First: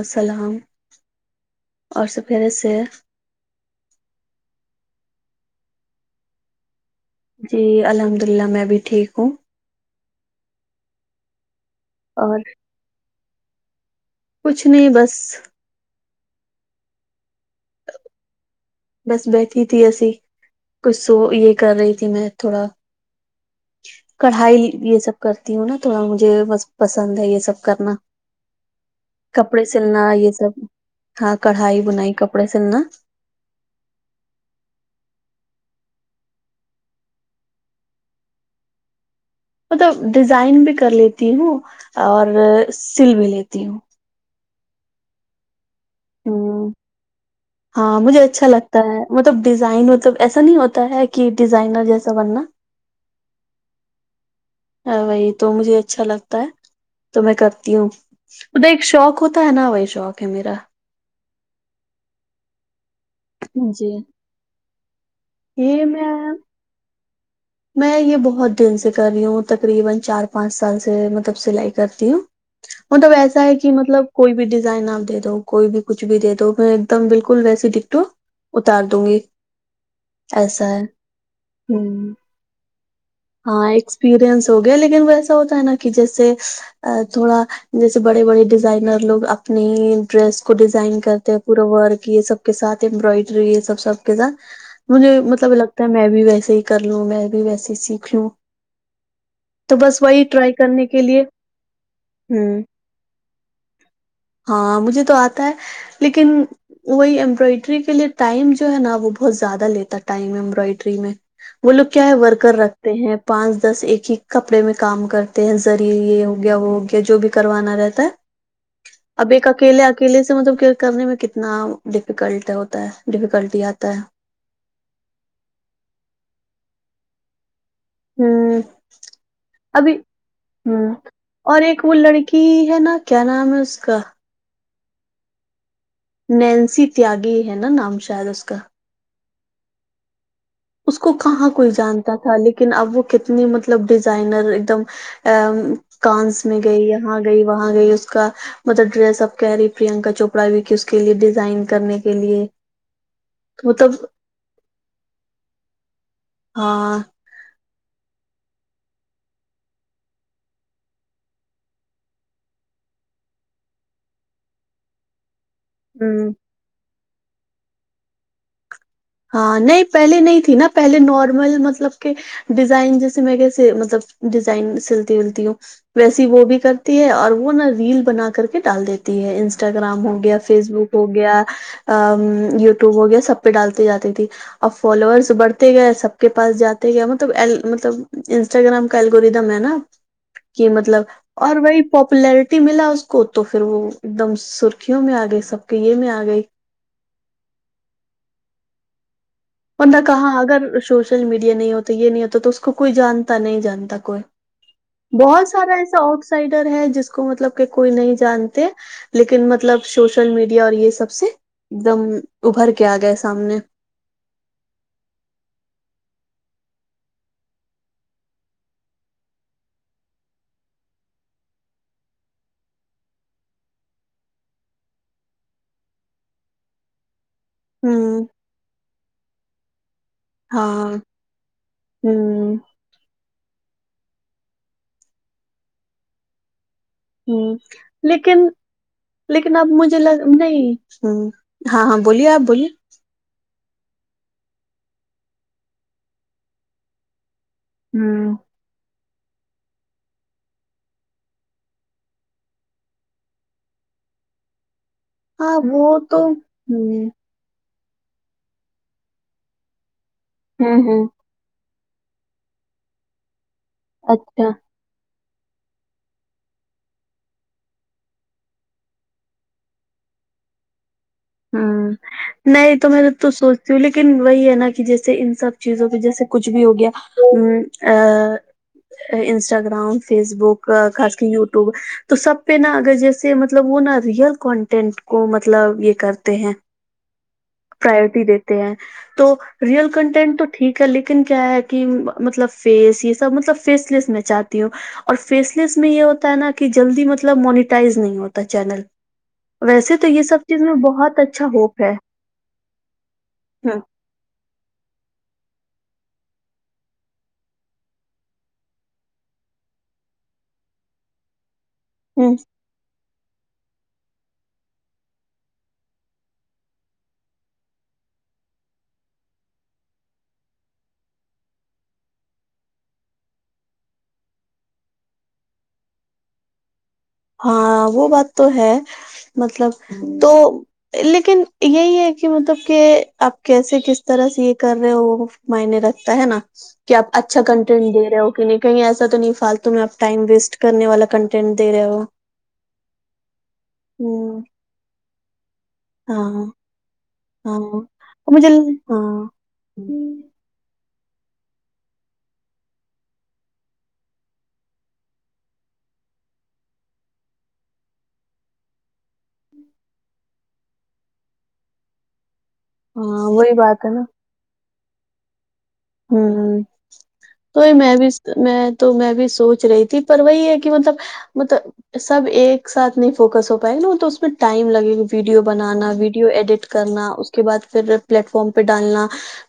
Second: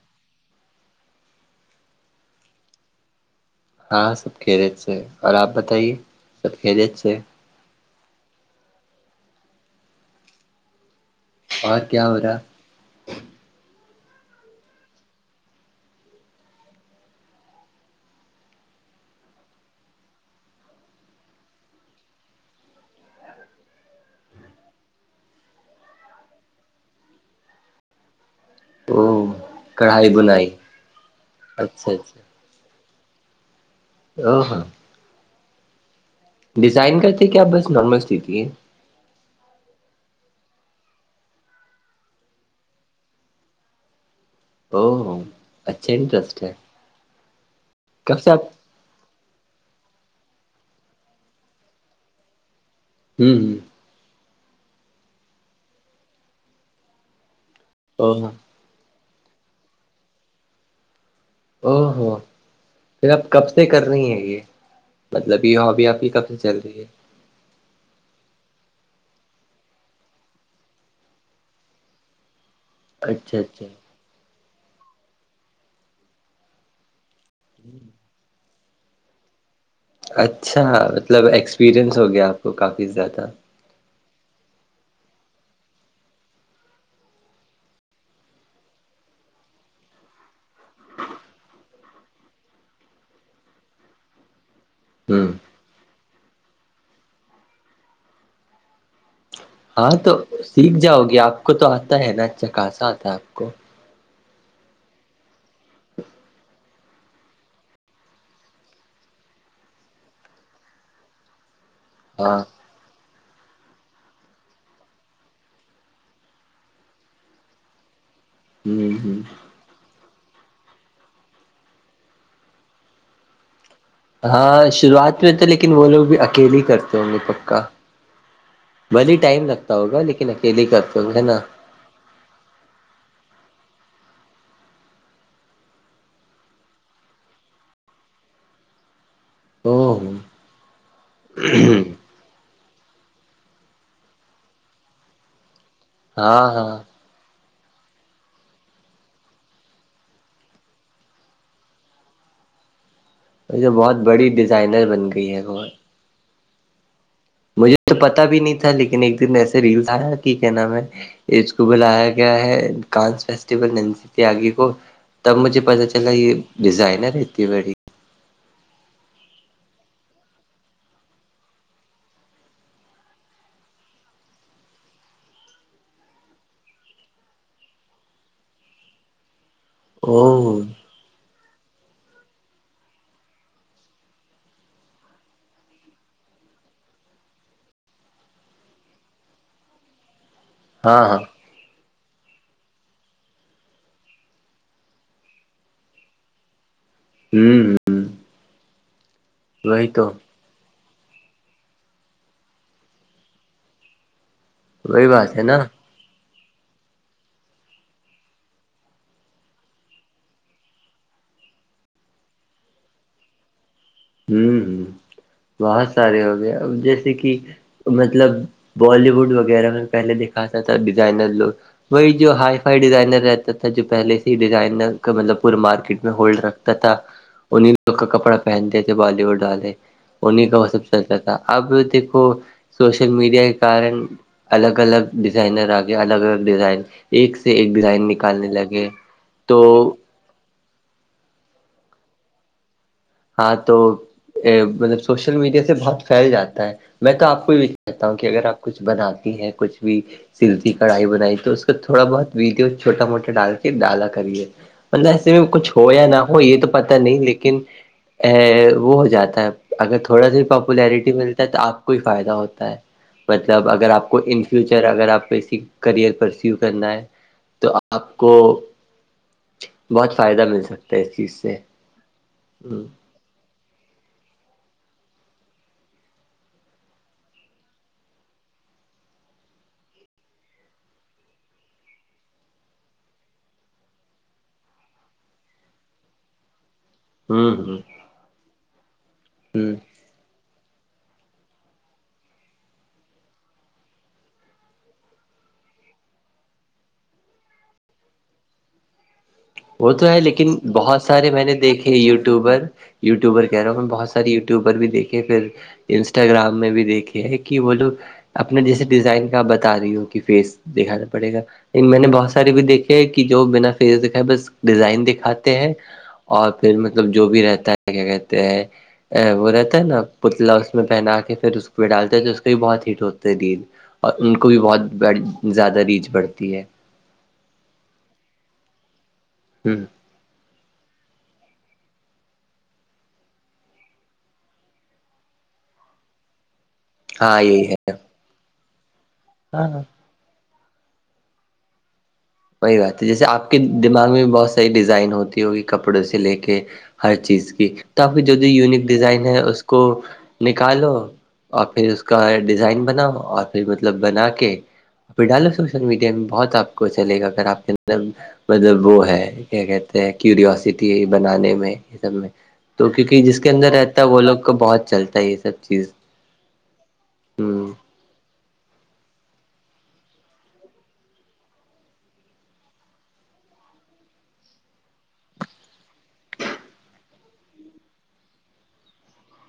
وسلام اور سب خیریت سے ہے ہاں سب خیریت سے ہے اور آپ بتائیے سب خیریت سے ہے جی الحمد اللہ میں بھی ٹھیک ہوں اور کیا ہورا اور کچھ نہیں بس بس بیٹھی تھی ایسی کچھ سو یہ کر رہی تھی میں تھوڑا کڑھائی یہ سب کرتی ہوں نا تھوڑا مجھے بس پسند ہے یہ سب کرنا او کپڑے سلنا کڑھائی یہ بنائی سب ہاں کڑھائی اچھا بنائی کپڑے سلنا آں ہاں ڈیزائن کرتے کیا آپ بس نارمل سیتی ہیں مطلب ڈیزائن بھی کر لیتی ہوں اور سل بھی لیتی ہوں او ہو اچھا ہ انٹرسٹ ہے کب سے آپ تاہے مطلب ڈیزائن مطلب ایسا نہیں ہوتا ہے کہ ڈیزائنر جیسا بننا ہوں ہمم ہاں وہی تو مجھے اچھا لگتا ہے تو میں کرتی ہوں او ہو اھ ایک شوق ہوتا ہے نا وہی شوق ہے میرا او ہو پھر آپ کب سے کر جی رہی ہیں یہ مطلب یہ ہوببئ آپ کی کب سے چل رہی ہے میں یہ بہت دن سے کر رہی ہوں تقریبن چار پانچ سال سے مطلب سلائی کرتی ہوں مطلب اچھا ایسا ہے اچھا کہ مطلب کوئی بھی ڈیزائن آپ دے دو کوئی بھی کچھ بھی دے دو میں ایک دم بالکل ویسی ڈٹکٹو اتار دوں گی اچھا ایسا ہے مطلب ایکسپیریئنس ہو ہوں گیا آپ کو کافی زیادہ ہاں ایکسپیرئنس ہو گیا لیکن وہ ایسا ہوتا ہے نا کہ جیسے تھوڑا جیسے بڑے بڑے ڈیزائنر لوگ اپنے ہی ڈریس کو ڈیزائن کرتے پورا ورک یہ سب کے ساتھ امبرائڈری یہ سب سب تھا مجھے ہوں مطلب لگتا ہے میں بھی ویسے ہی کر لوں میں بھی ویسے ہی سیکھ لوں ہاں بس تو وہی ٹرائی سیکھ کرنے جاؤ کے گی لیے آپ کو تو آتا ہے نا اچھا ہوں خاسہ آتا ہے آپ کو ہاں مجھے تو آتا ہے لیکن وہی امبرائڈری کے لیے ٹائم جو ہے نا وہ بہت زیادہ لیتا ہے ٹائم امبرائڈری میں وہ لوگ کیا ہے ہاں ورکر رکھ تے ہیں پانچ دس ایک ہی کپڑے میں کام کرتے ہیں زری یہ ہو گیا وہ ہو گیا جو بھی کروانا رہ تا ہوں ہوں اکیلے اکیلے سے مطلب کرنے میں کتنا ڈیفیکلٹ ہوتا ہے ڈیفیکلٹی آتا ہے ہاں شروعات میں تو لیکن وہ لوگ بھی اکیلے ہی کرتے ہوں گے پکا ہوں بھلی ٹائم لگتا ابھی ہوگا لیکن اکیلے ہی ہوں کرتے گے ہے نا اور ایک وہ لڑ کی ہے نا کیا نام ہے اس کا نینسی تیاگی ہے نا نام شاید اس کا او ہو اس کو کہاں کوئی جانتا تھا ل یکن اب وہ کتنی مطلب ڈیزائنر ایک دم ا کانس ہاں میں ہاں گئی ہے وہاں گئی وہاں گئی اس کا مطلب ڈریس اب کہہ رہی پررینکا چوپڑا بھی کہ اس کے لیے ڈیزائن کرنے کے لیے ویسے مطلب بہت بڑی ڈیزائنر بن گئی ہے وہ ہاں مجھے تو پتا بھی نہیں تھا لیکن ایک دن ایسے ریلس آیا کہ کیا نام ہے اس کو بلایا گیا ہے کانس فیسٹیول نینسی تیاگی کو تب مجھے پتا چلا ہوں یہ ڈیزائنر ہے اتی بڑی ہاں نہیں پہلے نہیں تھی نا پہلے نارمل مطلب کہ ڈیزائن جیسے میں کیسے مطلب ڈیزائن سلتی ولتی ہوں ویسی وہ بھی کرتی ہے اور وہ نا ریل بنا کر کے ڈال دی تی ہے انسٹاگرام ہو گیا او فیس بک ہو گیا یوٹیوب ہو گیا سب پہ ڈال جاتی تھی اب فالوورس بڑھتے گئے سب کے پاس جاتے گئے مطلب مطلب انسٹا گرام کا ایلگورتم ہے نہ کی مطلب ہاں ہاں اور وہی پاپولیرٹی ملا اس کو تو پھر وہ ایک دم سرخیوں میں آ گئی سب کے یہ میں آ گئی ہوں ہمم ورنہ تو کہاں اگر سوشل میڈیا نہیں ہوتا یہ نہیں ہوتا تو اس کو کوئی جانتا نہیں جانتا کوئی وہی بات ہے بہت نا سارا ایسا آؤٹ سائڈر ہے جس کو مطلب کہ کوئی نہیں جانتے لیکن مطلب سوشل میڈیا اور یہ سب سے ایک دم ابھر کے آ گئے سامنے ہوں ہوں بہت سارے ہو گیا جیسے کہ مطلب بالی ووڈ وغیرہ میں پہلے دکھاتا تھا ڈیزائنر لوگ وہی جو ہائی فائی ڈیزائنر رہتا تھا جو پہلے سے ہی ڈیزائنر کا مطلب پورے مارکیٹ میں ہولڈ رکھ تتا انیں لوگ کا ہوں کپڑا پہنتے تھے بالی ووڈ والے انیں کا وہ سب ہاں چلتا تھا اب دیکھو ہوں سوشل میڈیا کے کارن الگ الگ ڈیزائنر آگیا الگ الگ ڈیزائن ایک سے ہوں ایک ڈیزائن لیکن نکالنے لگے لیکن تو اب مجھے لگ نہیں ہاں ہاں بولیے آپ بولیے ہاں تو مطلب سوشل میڈیا سے بہت پھیل جاتا ہے میں تو آپ کو کہتا ہوں کہ اگر آپ کچھ بناتی ہیں کچھ بھی سلی کڑھائی بنائی تو اس کو تھوڑا بہت ویڈیو چھوٹا موٹا ڈال کے ڈالا کریے مطلب ایسے میں ہاں کچھ ہو وہ یا نہ ہو یہ تو پتا ہوں نہیں لیکن ا وہ ہو جاتا ہے اگر تھوڑا سا ہوں ہوں پاپولیرٹی ملتا ہے تو آپ کوئی فائدہ ہوتا ہے مطلب اگر آپ کو ان اچھا فیوچر اگر آپ کو کسی کرئر پرسو کرنا ہے تو آپ کو بہت فائدہ مل سکتا ہے اس چیز سے ہوں نہیں ہ تم تو سوچتی ہوں لیکن وہی ہے نا کہ جیسے ان سب چیزوں پہ جیسے کچھ بھی ہو گیا انسٹاگرام فیس بک خاص کی یوٹیوب تو سب پہ نا اگر جیسے مطلب وہ نا ریئل کانٹینٹ کو مطلب یہ کر تے ہیں ہوں ہوں بھی دیتے ہیں تو ریئل کنٹینٹ تو ٹھیک ہے لیکن کیا ہے کہ مطلب فیس یہ سب مطلب فیس لیس میں چاہتی ہوں اور فیس لیس میں یہ ہوتا ہے نا کہ جلدی مطلب مونیٹائز نہیں ہوتا چینل ویسے تو یہ سب چیز میں بہت ارے میں اچھا نے ہوپ دیکھے ہے یوٹیوبر یوٹیوبر کہہ رہا ہ ہوں میں بہت سارے یٹیوبر بھی دیکھے پھر انسٹاگرام میں بھی دیکھے ہے کہ وہ لوگ اپنا جیسے ڈیزائن کا آپ بتا رہی ہو کہ فیس دکھانا پڑے گا میں نے ہ بہت سارے بھی دیکھے ہے کہ جو بنا فیس دکھا ہے بس ڈیزائن دکھاتے ہیں اور پھر مطلب جو بھی رہتا ہے کیا کہتے ہیں ا وہ رہتا ہے نا پتلا اس میں پہنا کے پھر اس پہ ڈالتا ہے تو اس کے بھی بہت ہیٹ ہوتا ہے ریل اور ان کو بھی بہت بڑ زیادہ ریچ بڑھتی ہے ہاں وہ بات تو ہے مطلب ہ تو لیکن یہی ہے کہ مطلب کہ آپ کیسے کس طرح سے یہ کر رہے ہو معنی رکھتا ہے نا کہ آپ ہاں اچھا یہی ہے کنٹینٹ دے رہے ہو کہ نہیں کہیں ایسا تو نہیں فالتو ہاں میں اپ ٹائم ویسٹ کرنے والا کنٹینٹ دے رہے ہو وہی بات ہے جیسے آپ کے دماغ میں بھی ہوں بہت ساری ڈیزائن ہوتی ہوگی کپڑوں سے لے ہاں کے ہر چیز ہاں کی تو آپ کی جو مجھے بھی یونک ہاں ڈیزائن ہے اس کو نکالو اور پھر اس کا ڈیزائن بناؤ اور پھر مطلب بنا کے پھر ڈالو سوشل میڈیا میں بہت آپ کو چلے گا اگر آپ کے مطلب وہ ہے کیا کہتے ہیں کیوروسٹی بنانے میں یہ سب میں تو کیونکہ ہاں جس کے وہی اندر بات رہتا نا ہے وہ لوگ کا بہت چلتا ہے یہ سب چیز ہوں ہ تو یہ میں بھی میں تو میں بھی سوچ رہی تھی پر وہی ہے کہ مطلب مطلب سب ایک ساتھ نہیں فوکس ہو پائے گا نا وہ تو اس میں ٹائم لگے گا ویڈیو بنانا ویڈیو ایڈٹ کرنا اس کے بعد پھر پلیٹ فارم پہ ڈالنا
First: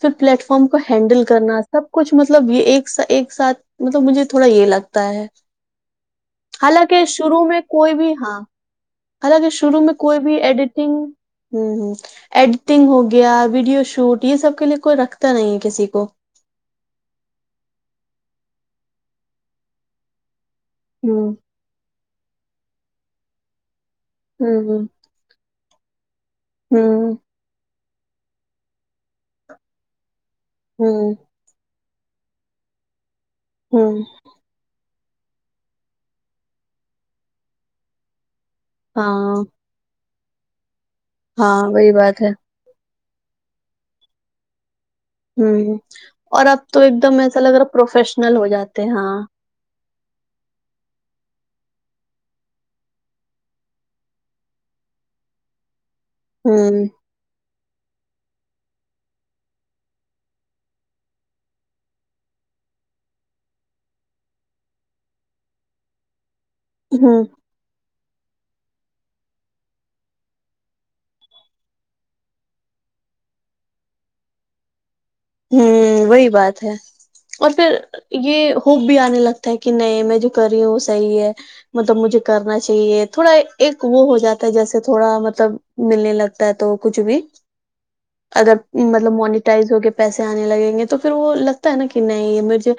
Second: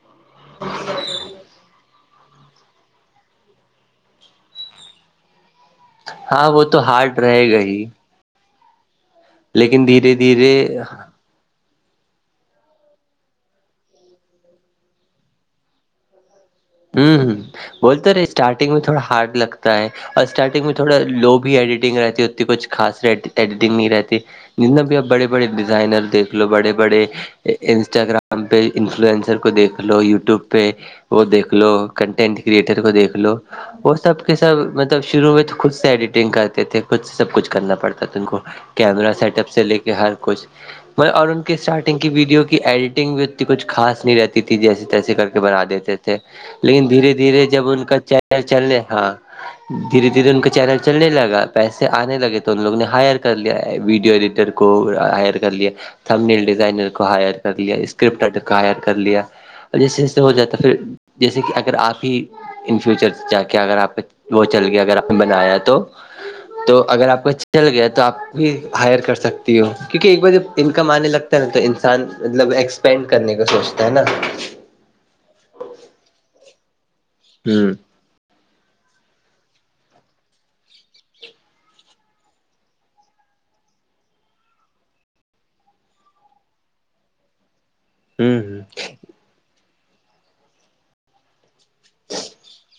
پھر پلیٹ فارم کو ہینڈل کرنا سب کچھ مطلب یہ ایک س ایک ساتھ مطلب مجھے تھوڑا یہ لگتا ہے ہاں وہ تو حالانکہ ہارڈ شروع رہے گا میں ہی کوئی بھی ہاں حالانکہ شروع لیکن میں دھیرے کوئی بھی دھیرے ایڈیٹنگ ہاں ہاں ایڈیٹنگ ہو گیا ویڈیو شوٹ یہ سب کے لیے کوئی رکھتا نہیں ہے کسی کو ہوں بولتے رہے اسٹارٹنگ میں تھوڑا ہارڈ لک ہوتا ہے اور اسٹارٹنگ میں تھوڑا ہوں لو بھی ایڈیٹنگ رہتی ہے اتتی کچھ خاص ایڈیٹنگ نہیں رہتی ہوں جتنا ہوں بھی اب بڑے بڑے ڈیزائنر دیکھ لو بڑے بڑے ہوں انسٹاگرام پہ انفلوئنسر کو دیکھ لو یوٹیوب پہ ہوں وہ دیکھو یک لو کنٹینٹ کریٹر کو دیکھ لو وہ ہوں سب کے سب مطلب شروع میں تو خود سے ایڈیٹنگ کرتے تھے خود سے سب کچھ کرنا پڑتا تھا ان کو کیمرا سیٹ ہاں اپ سے لے کے ہر کچھ میں اور ان کے ہاں وہی اسٹارٹنگ کی بات ہے ویڈیو کی ایڈیٹنگ بھی اتنی کچھ خاص نہیں رہتی تھی جیسے تیسے کر کے بنا ہوں دیتے تھے اور اب تو لیکن ایک دھیرے دم ایسا دھیرے لگ رہا جب ان کا پروفیشنل چینل ہو چل لے جاتے ہیں ہاں دھیرے دھیرے ان کا چینل چلنے لگا پیسے آنے لگے تو ان لوگ نے ہائر کر لیا ہے ویڈیو ایڈیٹر کو ہائر کر لیا تھمبنیل ہوں ڈیزائنر کو ہائر کر لیا اسکرپٹ آٹر کو ہائر کر لیا اور جیسے جیسے ہو جاتا پھر جیسے کہ اگر آگے ہی ان فیوچر جا کے اگر آپ وہ چل گیا اگر آپ نے بنایا تو تو اگر آپ ہوں کو چل گیا تو آپ بھی ہائر کر سکتی ہو کیونکہ ایک بار جب انکم آنے لگتا ہے تو انسان مطلب ایکس پینڈ کرنے کا سوچتا ہے نا ہوں وہی بات ہے اور ہ پھر یہ ہوپ بھی آنے لگتا ہے کہ نہیں میں جو کر رہی ہوں وہ صحیح ہے مطلب مجھے کرناچائیے تھوڑا ایک وہ ہو جاتا ہے جیسے تھوڑا مطلب ملنے لگتا ہے تووہ کچھ بھی ہ اگر ہ مطلب مونیٹائز ہو کے پیسے آنے لگیں گے تو پھر وہ لگ ہوتاہے نا کہ نہیں یہ مجھے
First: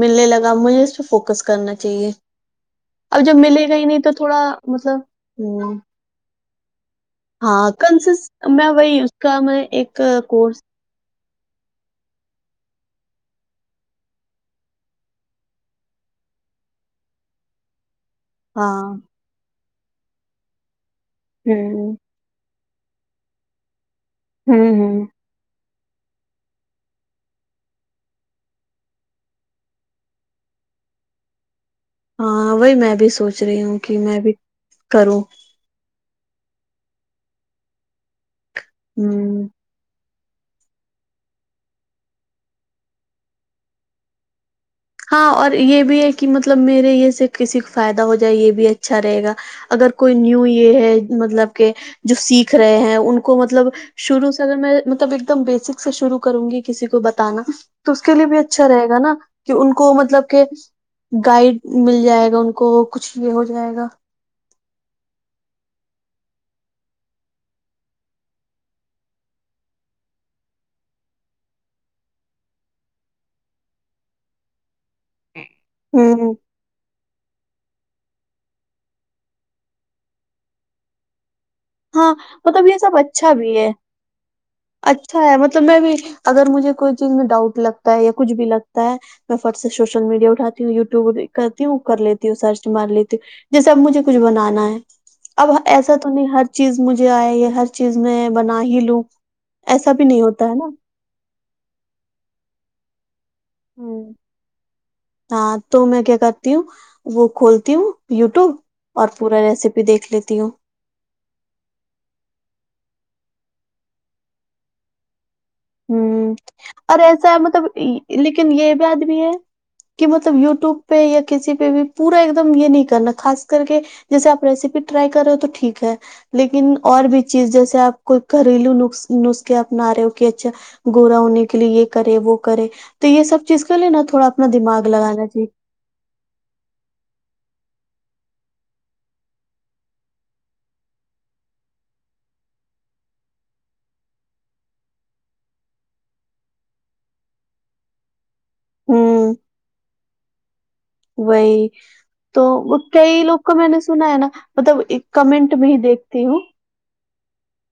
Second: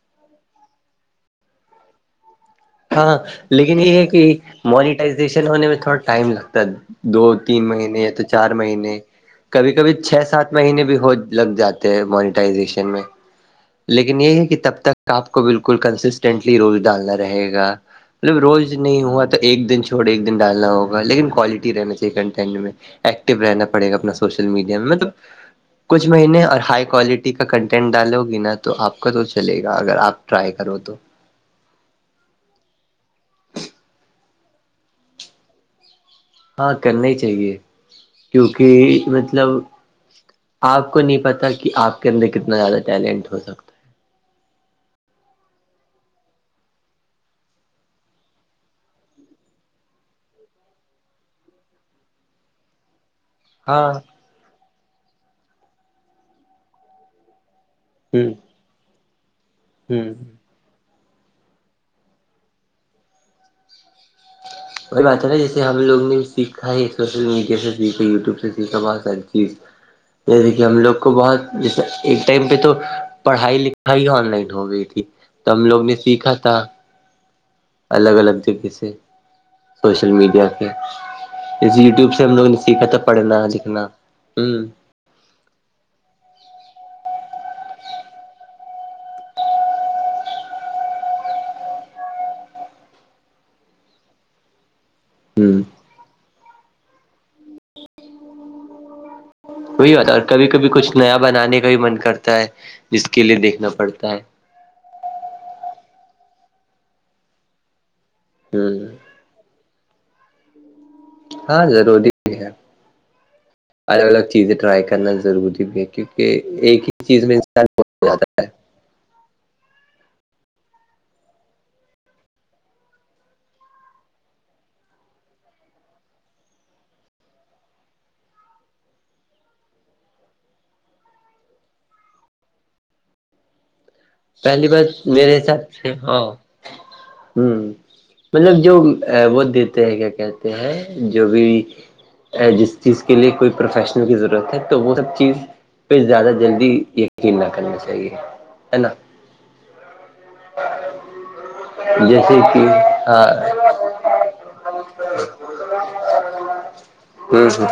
ملنے لگا مجھے اس پہ فوکس کرنا چائیے ہاں لیکن یہ ہے کہ تھوڑا مطلب مونیٹائیزیشن ہونے میں ہوں تھوڑا ٹائم لگتا ہے دو تین ہاں مہینے یا کنسس تو چار میں مہینے وہی اس کا میں کبھی کبھی ایک چھ سات کورس مہینے بھی ہو لگ جاتے ہیں منیٹائیزیشن میں لیکن یہ ہے کہ تب تک آپ کو بالکل کنسسٹینٹلی رول ڈالنا رہیں گا یار مطلب روز ہاں نہیں ہوا تو ایک دن چھوڑ ایک دن ڈالنا ہوگا لیکن کوالٹی ہوں رہنا چاہیے کنٹینٹ میں ایکٹو رہنا پڑے گا اپنا سوشل ہوں میڈیا میں ہوں مطلب کچھ مہینے اور ہائی کوالٹی کا کنٹینٹ ڈالوگی نا تو آپ کا تو چلیں گا اگر آپ ٹرائی کرو تو ہاں وہی میں بھی سوچ رہی ہوں کہ میں بھی کروں ہاں کرنے چاہیے کیونکہ ہوں مطلب آپ کو نہیں پتا کہ آپ کے اندر کتنا زیادہ ٹیلنٹ ہوگا ہاں اور یہ بھی ہے کہ مطلب میرے یہ سے کسی کو فائدہ ہو جائے یہ بھی اچھا رہے گا اگر کوئی نیو یہ ہے مطلب کہ جو سیکھ رہیں ہےان کو مطلب ہے ہاں شروع سے اگر میں مطلب ایک دم بیسک سے شروع کرونگی کسی کو بتانا تو اس کے لیے ہوں بھی اچھا رہےگا نا کہ ان کو ہوں مطلب کہ گائیڈ مل جائے گا ان کو کچھ بھی ہوجائے گا پتاچلا جیسے ہم لوگ نے سیکھا ہے سوشل میڈیا سے سیکھا یوٹیوب سے سیکھا بہت ساری چیز جیسے کہ ہم لوگ کو بہت جیسے ایک ٹائم پہ تو پڑھائی لکھائی آن لائن ہو گئی تھی تب لوگ نے ہوں سیکھا تھا الگ الگ طریقے سے سوشل میڈیا کے جیسے یوٹیوب ہاں سے ہم لوگوں نے مطلب یہ سیکھا سب تھا اچھا پڑھنا بھی ہے لکھنا ہوں اچھا ہے مطلب میں بھی اگر مجھے کوئی چیز میں ڈاؤٹ لگتا ہے یا کچھ بھی لگتا ہے میں فٹ سے سوشل میڈیا اٹھاتی ہوں یوٹیوب کرتی ہوں کر لیتی ہوں سرچ مار لیتی ہوں جیسے اب مجھے کچھ بنانا ہے اب ہوں ایسا تو نہیں ہر چیز مجھے آئے یہ ہر چیز میں بنا ہی لوں وہی ایسا بھی اتا ہے نہیں اور کبھی ہوتا نا کبھی کچھ نیا بنانے کا بھی من کرتا ہے جس کے لیے دیکھنا پڑتا ہوں ہے ہاں تو میں کیا کرتی ہوں وہ کھولتی ہوں یوٹیوب ہوں اور پورا ریسیپی دیکھ لیتی ہوں ہاں ضروری بھی ہے الگ الگ چیزیں ٹرائی کرنا ضروری کیونکہ ہوں ایک اور ہی چیز ایسا میں ہے مطلب انسان کو لیکن یہ بات بھی ہے کہ مطلب یوٹیوب پہ یا کسی پہ بھی پورا ایک دم یہ نہیں کرنا خاص کر کے جیسے آپ ریسیپی ٹرائی کر رہیں ہے ہو تو ٹھیک ہے لیکن اور بھی چیز جیسے آپ کوئی گھریلو ن نسخے اپنا رہیں ہو کہ اچھا گورا ہونے کے لیے یہ کرے وہ کرے تو یہ سب چیز کے لیے نا تھوڑا اپنا دماغ لگانا چاہیے اچھا ہاں ہوں مطلب جو وہ دیتے ہیں کیا کہتے ہیں جو بھی جس چیز کے لیے کوئی پروفیشنل کی ضرورت ہے تو وہ چیز پہ زیادہ جلدی یقین نہ کرنا چاہیے ہے نا ہوں وہئی جیسے تو کہ وہ کئی ہاں لوگ کو میں نے سنا ہے نا مطلب ایک کمنٹ بھی دیکھتی ہوں ہوں ہوں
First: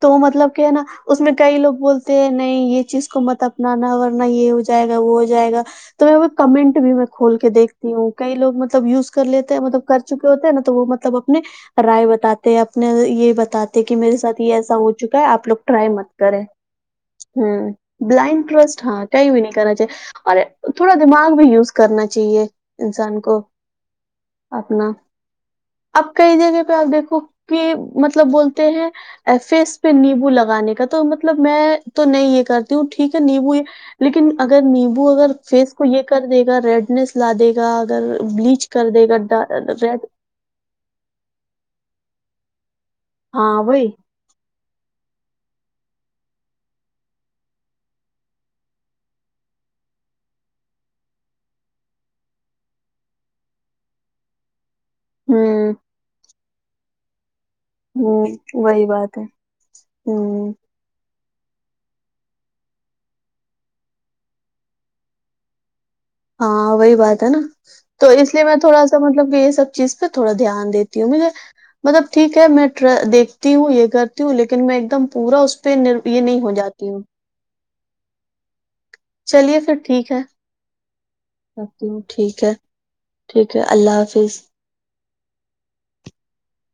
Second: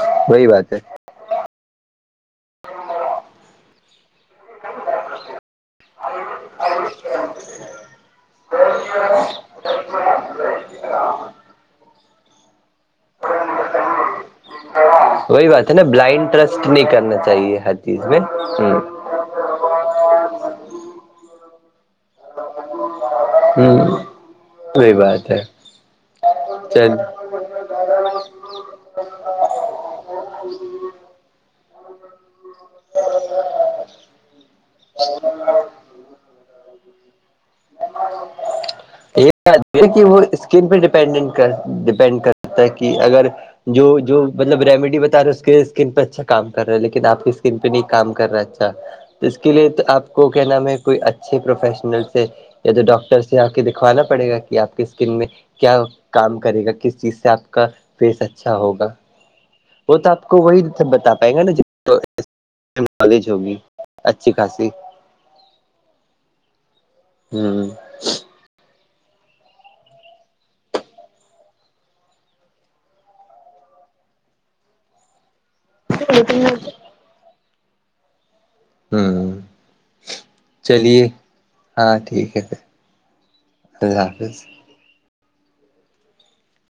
تو مطلب کہ ہے نا اس میں کئی لوگ بولتے ہیں نہیں یہ چیز کو مطلب نا نا ورنہ یہ ہو جائے گا وہ ہو جائے گا تو میں وہ کمنٹ بھی میں کھول کے دیکھتی ہوں کئی لوگ مطلب یوز کر لیتے ہیں مطلب کر چکے ہوتے ہیں نا تو وہ مطلب اپنے رائے بتے اپنے یہ بتاتے کہ میرے ساتھ ایسا ہو چکا ہے وہی آپ لوگ بات نا ٹرائی مت بلائنڈ کریں ٹرسٹ نہیں کرنا چاہیے ہمم ہر چیز میں بلائنڈ ٹرسٹ ہ ہات کہیں بھی نہیں کرنا چاہیے اور تھوڑا دماغ بھی یوز کرنا چاہیے انسان کو ہ کو اپنا وہی بات ہے اب کئی جگہ پہ چل آپ دیکھو کہ مطلب بولتے ہیں فیس پہ نیبو لگانے کا تو مطلب میں تو نہیں یہ کر ہوں ٹھیک ہے نیمبو یہ لیکن اگر نیمبو اگر فیس کو یہ کر دے گا ریڈنیس لا دے گا اگر بلیچ کر دے گا ریڈ سکن پہ دپنڈنگ کر ڈپینڈ کرتا ہے کہ اگر ہاں وہی جو جو مطلب ریمیڈی بتا رہے اس کے اسکن پہ اچھا کام کر رہا ہے لیکن آپ کی اسکن پہ نہیں کام کر رہا اچھا اس کے لیے تو آپ کو کیا نام ہے کوئی اچھے پروفیشنل سے یا تو ڈاکٹر سے آ کے دکھوانا پڑے گا کہ آپ کے اسکن میں ہوں کیا کام کرے گا کس چیز سے آپ کا پیس ہوں اچھا وہی ہوگا بات ہے وہ تو آپ کو ہوں وہی خود بتا پائے گا نا نالج ہوگی اچھی خاصی ہاں وہی بات ہے ہ نا تو اس لیے میں تھوڑا سا مطلب کہ یہ سب چیز پہ تھوڑا دھیان دیتی ہوں م مطلب ٹھیک ہے میں ٹر دیکھتی ہوں یہ کرتی ہوں لیکن میں ایک دم پورا پھر یہ نہیں ہو جاتی ہوں ہ چلیے پھر ٹھیک ہے چلیے رکھتی ہوں ٹھیک ہے ٹھیک ہے اللہ حافظ